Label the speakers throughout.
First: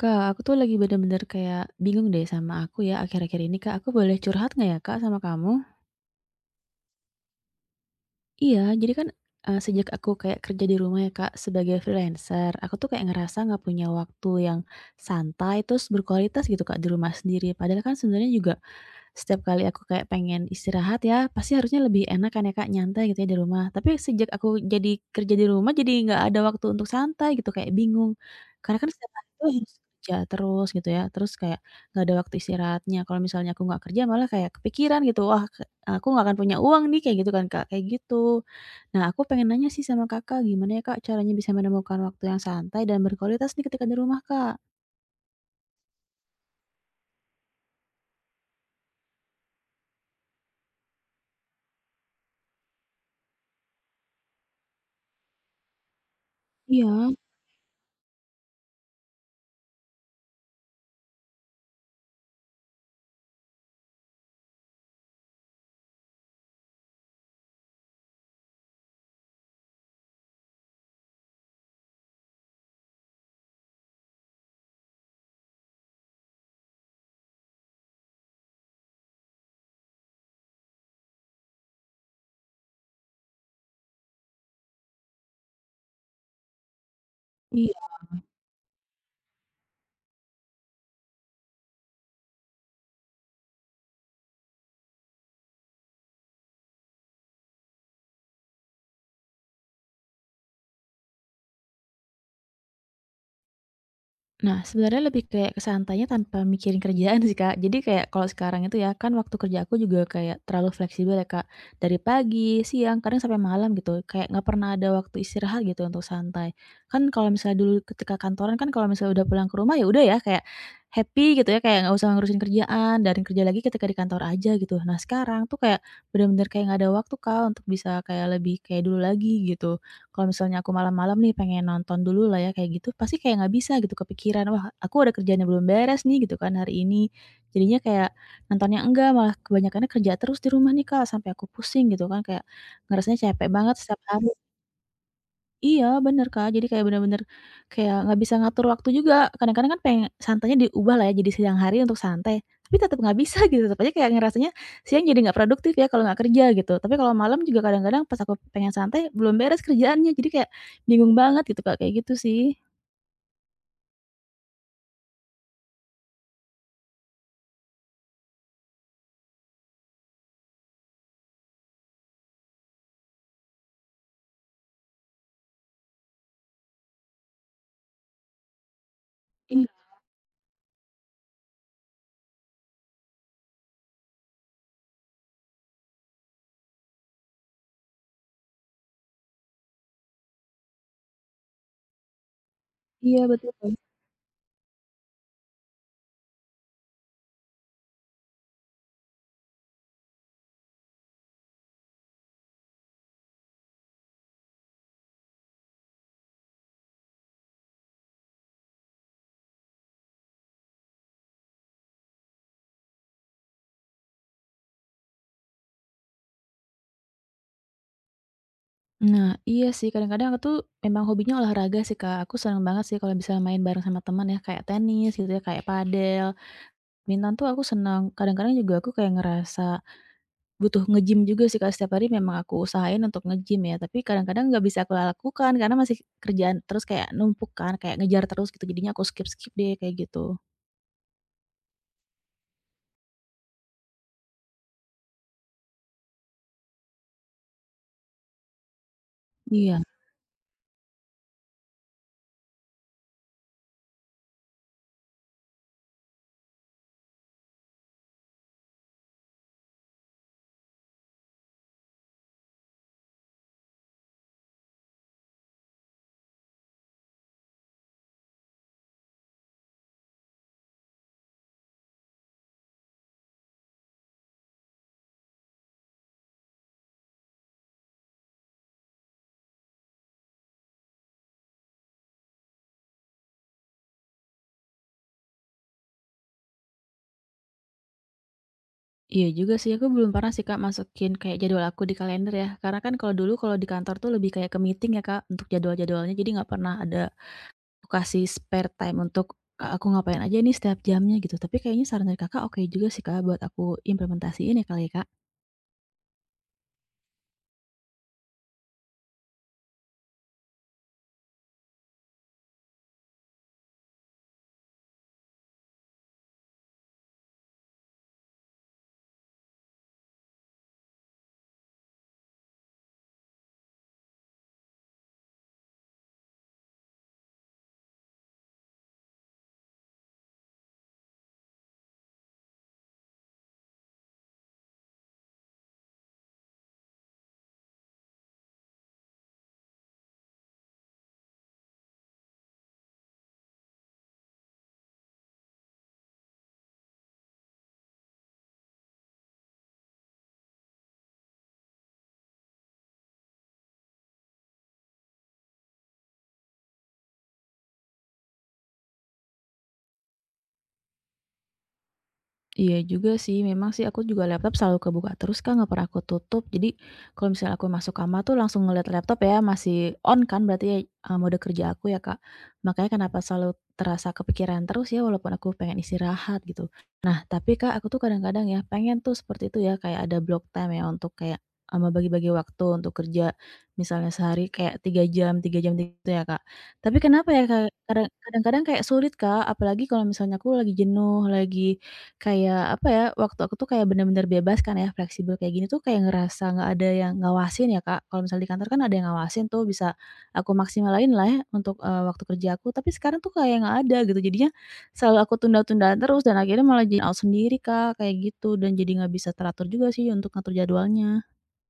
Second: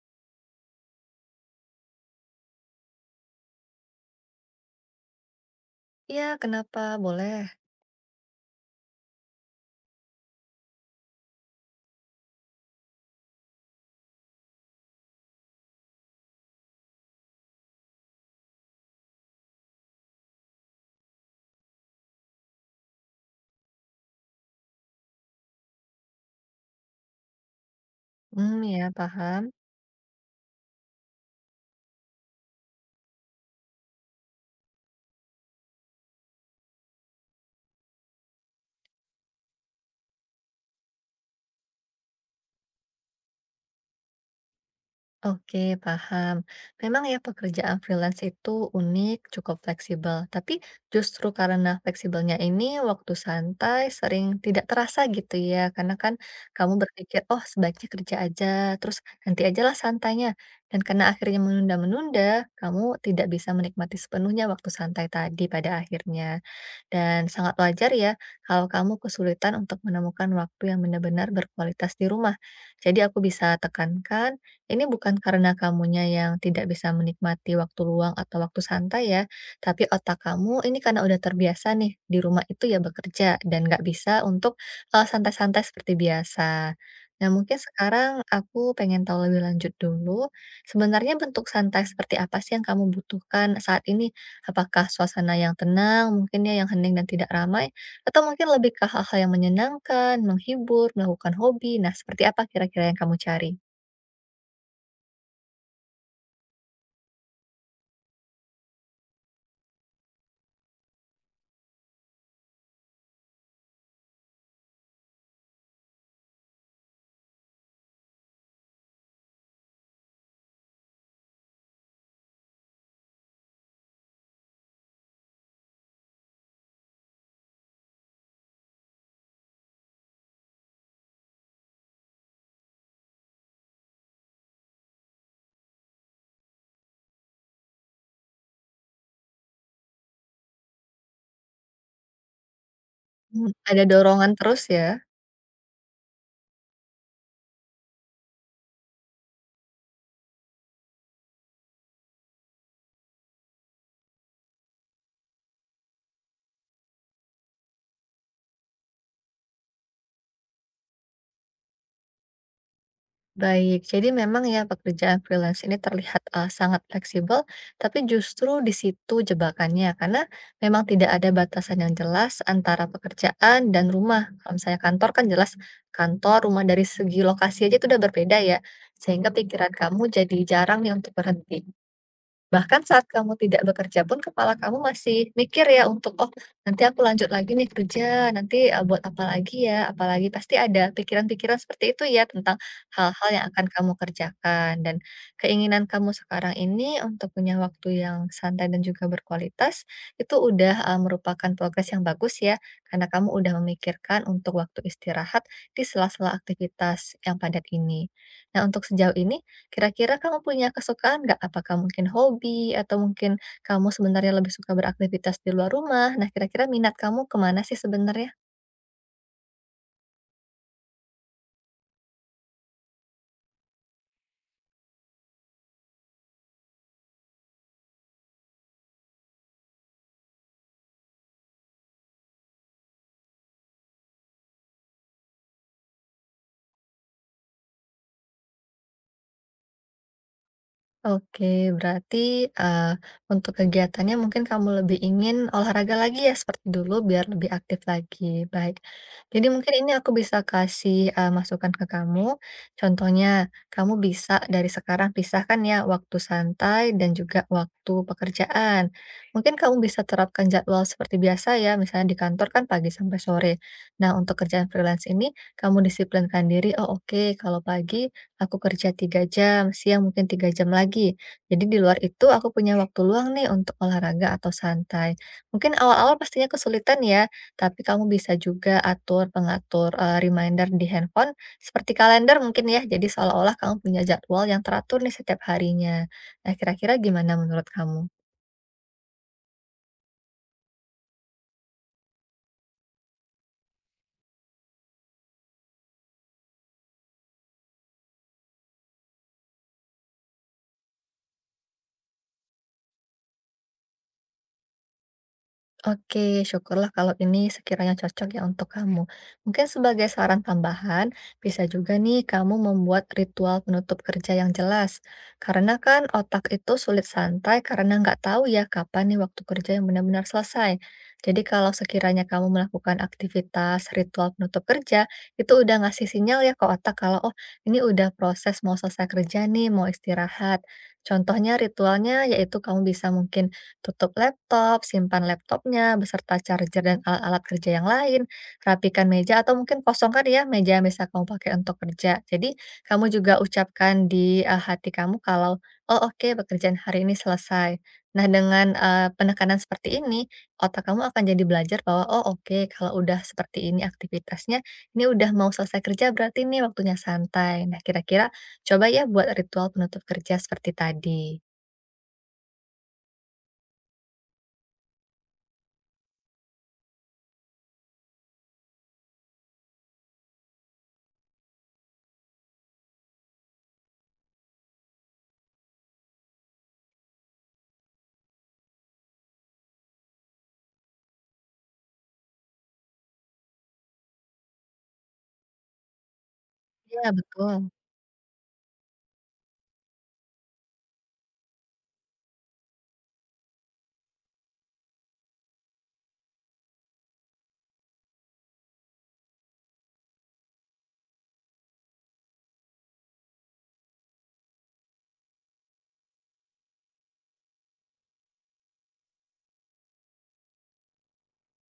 Speaker 1: Kak, aku tuh lagi bener-bener kayak bingung deh sama aku ya akhir-akhir ini Kak. Aku boleh curhat nggak ya Kak sama kamu?
Speaker 2: Iya, kenapa? Boleh.
Speaker 1: Iya, jadi kan, sejak aku kayak kerja di rumah ya, Kak, sebagai freelancer, aku tuh kayak ngerasa nggak punya waktu yang santai, terus berkualitas gitu, Kak, di rumah sendiri. Padahal kan sebenarnya juga setiap kali aku kayak pengen istirahat ya, pasti harusnya lebih enak kan ya, Kak, nyantai gitu ya di rumah. Tapi sejak aku jadi kerja di rumah, jadi nggak ada waktu untuk santai gitu, kayak bingung.
Speaker 2: Hmm,
Speaker 1: Karena
Speaker 2: ya,
Speaker 1: kan setiap hari tuh
Speaker 2: paham.
Speaker 1: harus kerja terus gitu ya, terus kayak nggak ada waktu istirahatnya. Kalau misalnya aku nggak kerja malah kayak kepikiran gitu, wah, aku nggak akan punya uang nih, kayak gitu kan, Kak, kayak gitu. Nah, aku pengen nanya sih sama Kakak, gimana ya, Kak, caranya bisa menemukan waktu yang santai dan berkualitas nih ketika di rumah, Kak?
Speaker 2: Oke, paham. Memang ya pekerjaan freelance itu unik, cukup fleksibel. Tapi justru karena fleksibelnya ini, waktu santai sering tidak terasa gitu ya, karena kan kamu
Speaker 1: Iya.
Speaker 2: berpikir, "Oh, sebaiknya kerja aja, terus nanti ajalah santainya." Dan karena akhirnya menunda-menunda, kamu tidak bisa menikmati sepenuhnya waktu santai tadi pada akhirnya. Dan sangat wajar ya kalau kamu kesulitan untuk menemukan waktu yang benar-benar berkualitas di rumah. Jadi aku bisa tekankan, ini bukan karena kamunya yang tidak bisa menikmati waktu luang atau waktu santai ya, tapi otak kamu ini karena udah terbiasa nih di rumah itu ya bekerja dan nggak bisa untuk santai-santai seperti biasa. Nah, mungkin sekarang aku pengen tahu lebih lanjut dulu. Sebenarnya bentuk santai seperti apa sih yang kamu butuhkan saat ini? Apakah suasana yang tenang, mungkin ya yang hening dan tidak ramai, atau mungkin lebih ke hal-hal yang menyenangkan, menghibur, melakukan hobi. Nah, seperti apa kira-kira yang kamu cari?
Speaker 1: Nah, sebenarnya lebih kayak ke santainya tanpa mikirin kerjaan sih, Kak. Jadi kayak kalau sekarang itu ya, kan waktu kerja aku juga kayak terlalu fleksibel ya, Kak. Dari pagi, siang, kadang sampai malam gitu. Kayak nggak pernah ada waktu istirahat gitu untuk santai. Kan kalau misalnya dulu ketika kantoran kan kalau misalnya udah pulang ke rumah ya udah ya kayak happy gitu ya, kayak nggak usah ngurusin kerjaan dan kerja lagi ketika di kantor aja gitu. Nah, sekarang tuh kayak bener-bener kayak nggak ada waktu, Kak, untuk bisa kayak lebih kayak dulu lagi gitu. Kalau misalnya aku malam-malam nih pengen nonton dulu lah ya kayak gitu, pasti kayak nggak bisa gitu kepikiran, "Wah, aku ada kerjaan yang belum beres nih," gitu kan hari ini. Jadinya kayak nontonnya enggak, malah kebanyakannya kerja terus di rumah nih Kak, sampai aku pusing gitu kan, kayak ngerasanya capek
Speaker 2: Hmm,
Speaker 1: banget
Speaker 2: ada
Speaker 1: setiap hari.
Speaker 2: dorongan terus ya?
Speaker 1: Iya bener, Kak, jadi kayak bener-bener kayak nggak bisa ngatur waktu juga, kadang-kadang kan pengen santainya diubah lah ya jadi siang hari untuk santai, tapi tetap nggak bisa gitu, tetap aja kayak ngerasanya siang jadi nggak produktif ya kalau nggak kerja gitu, tapi kalau malam juga kadang-kadang pas aku pengen santai belum beres kerjaannya, jadi kayak bingung banget gitu, Kak, kayak gitu sih.
Speaker 2: Baik, jadi memang ya pekerjaan freelance ini terlihat sangat fleksibel, tapi justru di situ jebakannya karena memang tidak ada batasan yang jelas antara pekerjaan dan rumah. Kalau misalnya kantor kan jelas kantor, rumah dari segi lokasi aja itu udah berbeda ya, sehingga
Speaker 1: Iya.
Speaker 2: pikiran kamu jadi jarang nih untuk berhenti. Bahkan saat kamu tidak bekerja pun kepala kamu masih mikir ya untuk, "Oh, nanti aku lanjut lagi nih kerja, nanti, buat apa lagi ya, apalagi. Pasti ada pikiran-pikiran seperti itu ya tentang
Speaker 1: Iya
Speaker 2: hal-hal yang
Speaker 1: betul.
Speaker 2: akan kamu kerjakan, dan keinginan kamu sekarang ini untuk punya waktu yang santai dan juga berkualitas, itu udah, merupakan progres yang bagus ya, karena kamu udah memikirkan untuk waktu istirahat di sela-sela aktivitas yang padat ini. Nah, untuk sejauh ini kira-kira kamu punya kesukaan nggak? Apakah mungkin hobi, atau mungkin kamu sebenarnya lebih suka beraktivitas di luar rumah? Nah, kira-kira minat kamu kemana sih sebenarnya?
Speaker 1: Nah iya sih kadang-kadang aku tuh memang hobinya olahraga sih, Kak, aku seneng banget sih kalau bisa main bareng sama teman ya kayak tenis gitu ya, kayak padel, badminton tuh aku seneng, kadang-kadang juga aku kayak ngerasa butuh nge-gym juga sih, Kak, setiap hari memang aku usahain untuk nge-gym ya, tapi kadang-kadang nggak bisa aku lakukan karena masih kerjaan terus kayak numpuk kan, kayak ngejar terus gitu, jadinya aku skip-skip deh, kayak gitu.
Speaker 2: Oke, berarti, eee, untuk kegiatannya mungkin kamu lebih ingin olahraga lagi ya seperti dulu biar lebih aktif lagi, baik. Jadi mungkin
Speaker 1: Iya,
Speaker 2: ini aku bisa kasih, masukan ke kamu, contohnya kamu bisa dari sekarang pisahkan ya waktu santai dan juga waktu pekerjaan. Mungkin kamu bisa terapkan jadwal seperti biasa ya, misalnya di kantor kan pagi sampai sore. Nah, untuk kerjaan freelance ini kamu disiplinkan diri, "Oh, oke kalau pagi aku kerja 3 jam, siang mungkin 3 jam lagi. Jadi di luar itu aku punya waktu luang nih untuk olahraga atau santai." Mungkin awal-awal pastinya kesulitan ya, tapi kamu bisa juga atur reminder di handphone seperti kalender mungkin ya. Jadi seolah-olah kamu punya jadwal yang teratur nih setiap harinya. Nah, kira-kira gimana menurut kamu?
Speaker 1: iya juga sih, aku belum pernah sih, Kak, masukin kayak jadwal aku di kalender ya, karena kan kalau dulu kalau di kantor tuh lebih kayak ke meeting ya, Kak, untuk jadwal-jadwalnya, jadi nggak pernah ada aku kasih spare time untuk, aku ngapain aja nih setiap jamnya gitu, tapi kayaknya saran dari Kakak oke juga sih, Kak, buat aku implementasiin ya kali ya, Kak?
Speaker 2: Oke, syukurlah kalau ini sekiranya cocok ya untuk kamu. Mungkin sebagai saran tambahan, bisa juga nih kamu membuat ritual penutup kerja yang jelas. Karena kan otak itu sulit santai karena nggak tahu ya kapan nih waktu kerja yang benar-benar selesai. Jadi kalau sekiranya kamu melakukan aktivitas ritual penutup kerja, itu udah ngasih sinyal ya ke otak kalau oh, ini udah proses mau selesai kerja nih, mau istirahat. Contohnya ritualnya yaitu kamu bisa mungkin tutup laptop, simpan laptopnya beserta charger dan alat-alat kerja yang lain, rapikan meja atau mungkin kosongkan ya meja yang bisa kamu pakai untuk kerja. Jadi kamu juga ucapkan di hati kamu kalau, oh oke pekerjaan hari ini selesai. Nah dengan penekanan seperti ini, otak kamu akan jadi belajar bahwa, oh oke kalau udah seperti ini aktivitasnya, ini udah mau selesai kerja berarti ini waktunya santai. Nah kira-kira coba ya buat ritual penutup kerja seperti tadi.
Speaker 1: Iya juga sih, memang sih aku juga laptop selalu kebuka terus Kak, nggak pernah aku tutup. Jadi kalau misalnya aku masuk kamar tuh langsung ngeliat laptop ya, masih on kan berarti ya, mode kerja aku ya Kak. Makanya kenapa selalu terasa kepikiran terus ya walaupun aku pengen istirahat gitu. Nah tapi Kak, aku tuh kadang-kadang ya pengen tuh seperti itu ya, kayak ada block time ya untuk kayak, bagi bagi waktu untuk kerja, misalnya sehari kayak 3 jam gitu ya Kak. Tapi
Speaker 2: Ya
Speaker 1: kenapa ya Kak,
Speaker 2: betul.
Speaker 1: kadang-kadang kayak sulit Kak, apalagi kalau misalnya aku lagi jenuh, lagi kayak, apa ya, waktu aku tuh kayak bener-bener bebas kan ya, fleksibel kayak gini tuh kayak ngerasa nggak ada yang ngawasin ya, Kak. Kalau misalnya di kantor kan ada yang ngawasin tuh bisa aku maksimalin lah ya untuk, waktu kerja aku, tapi sekarang tuh kayak nggak ada gitu. Jadinya selalu aku tunda tunda terus dan akhirnya malah jadi out sendiri, Kak, kayak gitu dan jadi nggak bisa teratur juga sih untuk ngatur jadwalnya.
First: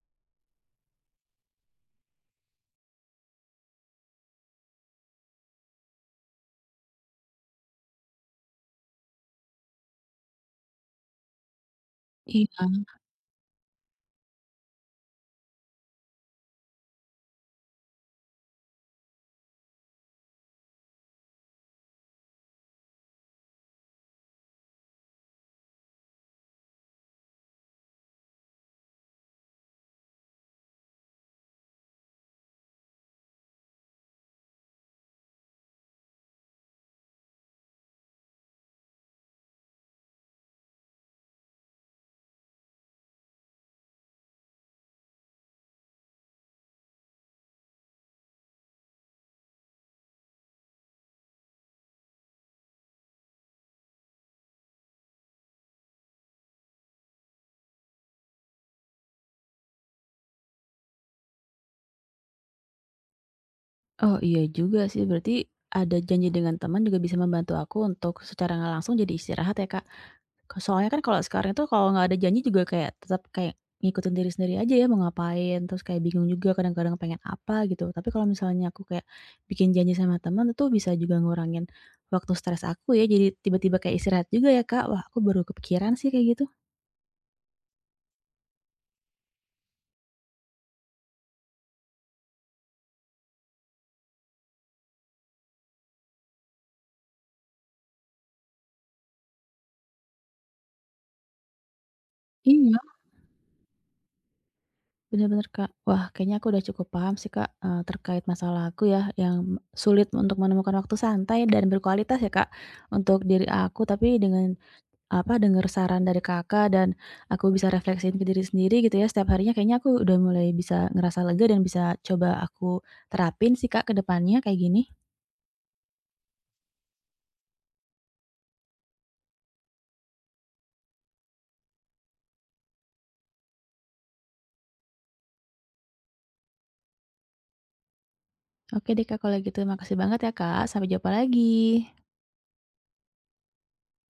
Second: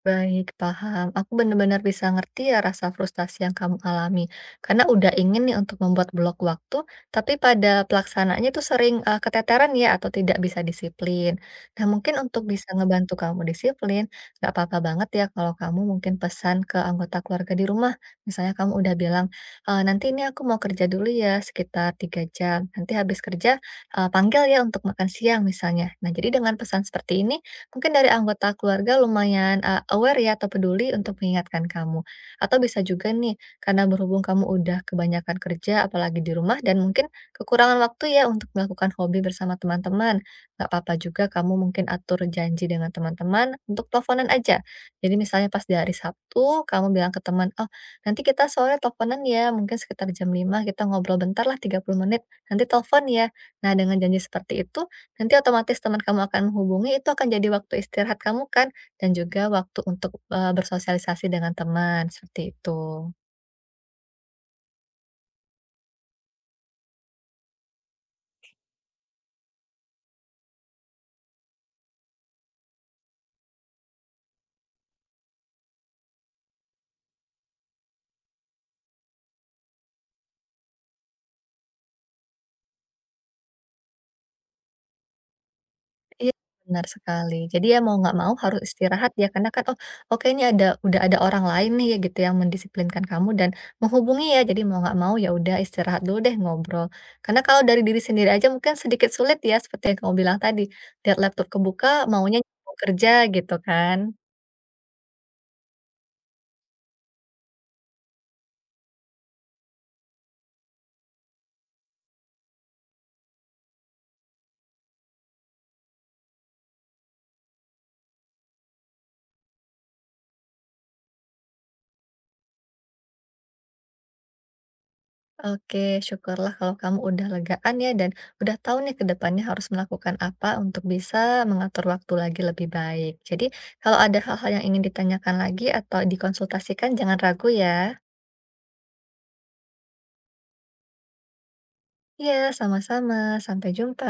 Speaker 2: Baik, paham. Aku benar-benar bisa ngerti ya rasa frustasi yang kamu alami. Karena udah ingin nih untuk membuat blok waktu, tapi pada pelaksanaannya tuh sering keteteran ya atau tidak bisa disiplin. Nah, mungkin untuk bisa
Speaker 1: Iya.
Speaker 2: ngebantu kamu disiplin, nggak apa-apa banget ya kalau kamu mungkin pesan ke anggota keluarga di rumah. Misalnya kamu udah bilang, "Eh, nanti ini aku mau kerja dulu ya sekitar 3 jam. Nanti habis kerja, eh, panggil ya untuk makan siang misalnya." Nah, jadi dengan pesan seperti ini, mungkin dari anggota keluarga lumayan, aware ya atau peduli untuk mengingatkan kamu. Atau bisa juga nih, karena berhubung kamu udah kebanyakan kerja apalagi di rumah dan mungkin kekurangan waktu ya untuk melakukan hobi bersama teman-teman. Nggak apa juga kamu mungkin atur janji dengan teman-teman untuk teleponan aja. Jadi misalnya pas di hari Sabtu kamu bilang ke teman, "Oh, nanti kita sore teleponan ya, mungkin sekitar jam 5 kita ngobrol bentar lah 30 menit, nanti telepon ya." Nah dengan janji seperti itu, nanti otomatis teman kamu akan menghubungi, itu akan jadi waktu istirahat kamu kan, dan juga waktu untuk, bersosialisasi dengan teman, seperti itu.
Speaker 1: Oh, iya juga sih, berarti ada janji dengan teman juga bisa membantu aku untuk secara nggak langsung jadi istirahat ya, Kak? Ke soalnya kan kalau sekarang itu kalau nggak ada janji juga kayak tetap kayak ngikutin diri sendiri aja ya mau ngapain, terus kayak bingung juga kadang-kadang pengen apa gitu. Tapi kalau misalnya aku kayak bikin janji sama teman itu bisa juga ngurangin waktu stres aku ya, jadi tiba-tiba kayak istirahat juga ya, Kak. Wah, aku baru kepikiran sih
Speaker 2: Iya,
Speaker 1: kayak gitu.
Speaker 2: benar sekali. Jadi ya mau nggak mau harus istirahat ya, karena kan, oh oke ini ada udah ada orang lain nih ya gitu yang mendisiplinkan kamu dan menghubungi ya, jadi mau nggak mau ya udah istirahat dulu deh, ngobrol. Karena kalau dari diri sendiri aja mungkin sedikit sulit ya, seperti yang kamu bilang tadi, lihat laptop kebuka maunya
Speaker 1: Iya.
Speaker 2: kerja gitu kan.
Speaker 1: Bener bener, Kak. Wah, kayaknya aku udah cukup paham sih, Kak, terkait masalah aku ya yang sulit untuk menemukan waktu santai dan berkualitas ya, Kak, untuk diri aku, tapi dengan apa, dengar saran dari Kakak dan aku bisa refleksiin ke diri sendiri gitu ya setiap harinya kayaknya aku udah mulai bisa ngerasa lega dan bisa coba aku terapin sih Kak ke depannya kayak gini.
Speaker 2: Oke, syukurlah kalau kamu udah legaan ya dan udah tahu nih ke depannya harus melakukan apa untuk bisa mengatur waktu lagi lebih baik. Jadi, kalau ada hal-hal yang ingin ditanyakan lagi atau dikonsultasikan, jangan ragu ya.
Speaker 1: Oke deh Kak kalau gitu makasih banget ya Kak, sampai jumpa lagi.
Speaker 2: Iya, sama-sama. Sampai jumpa.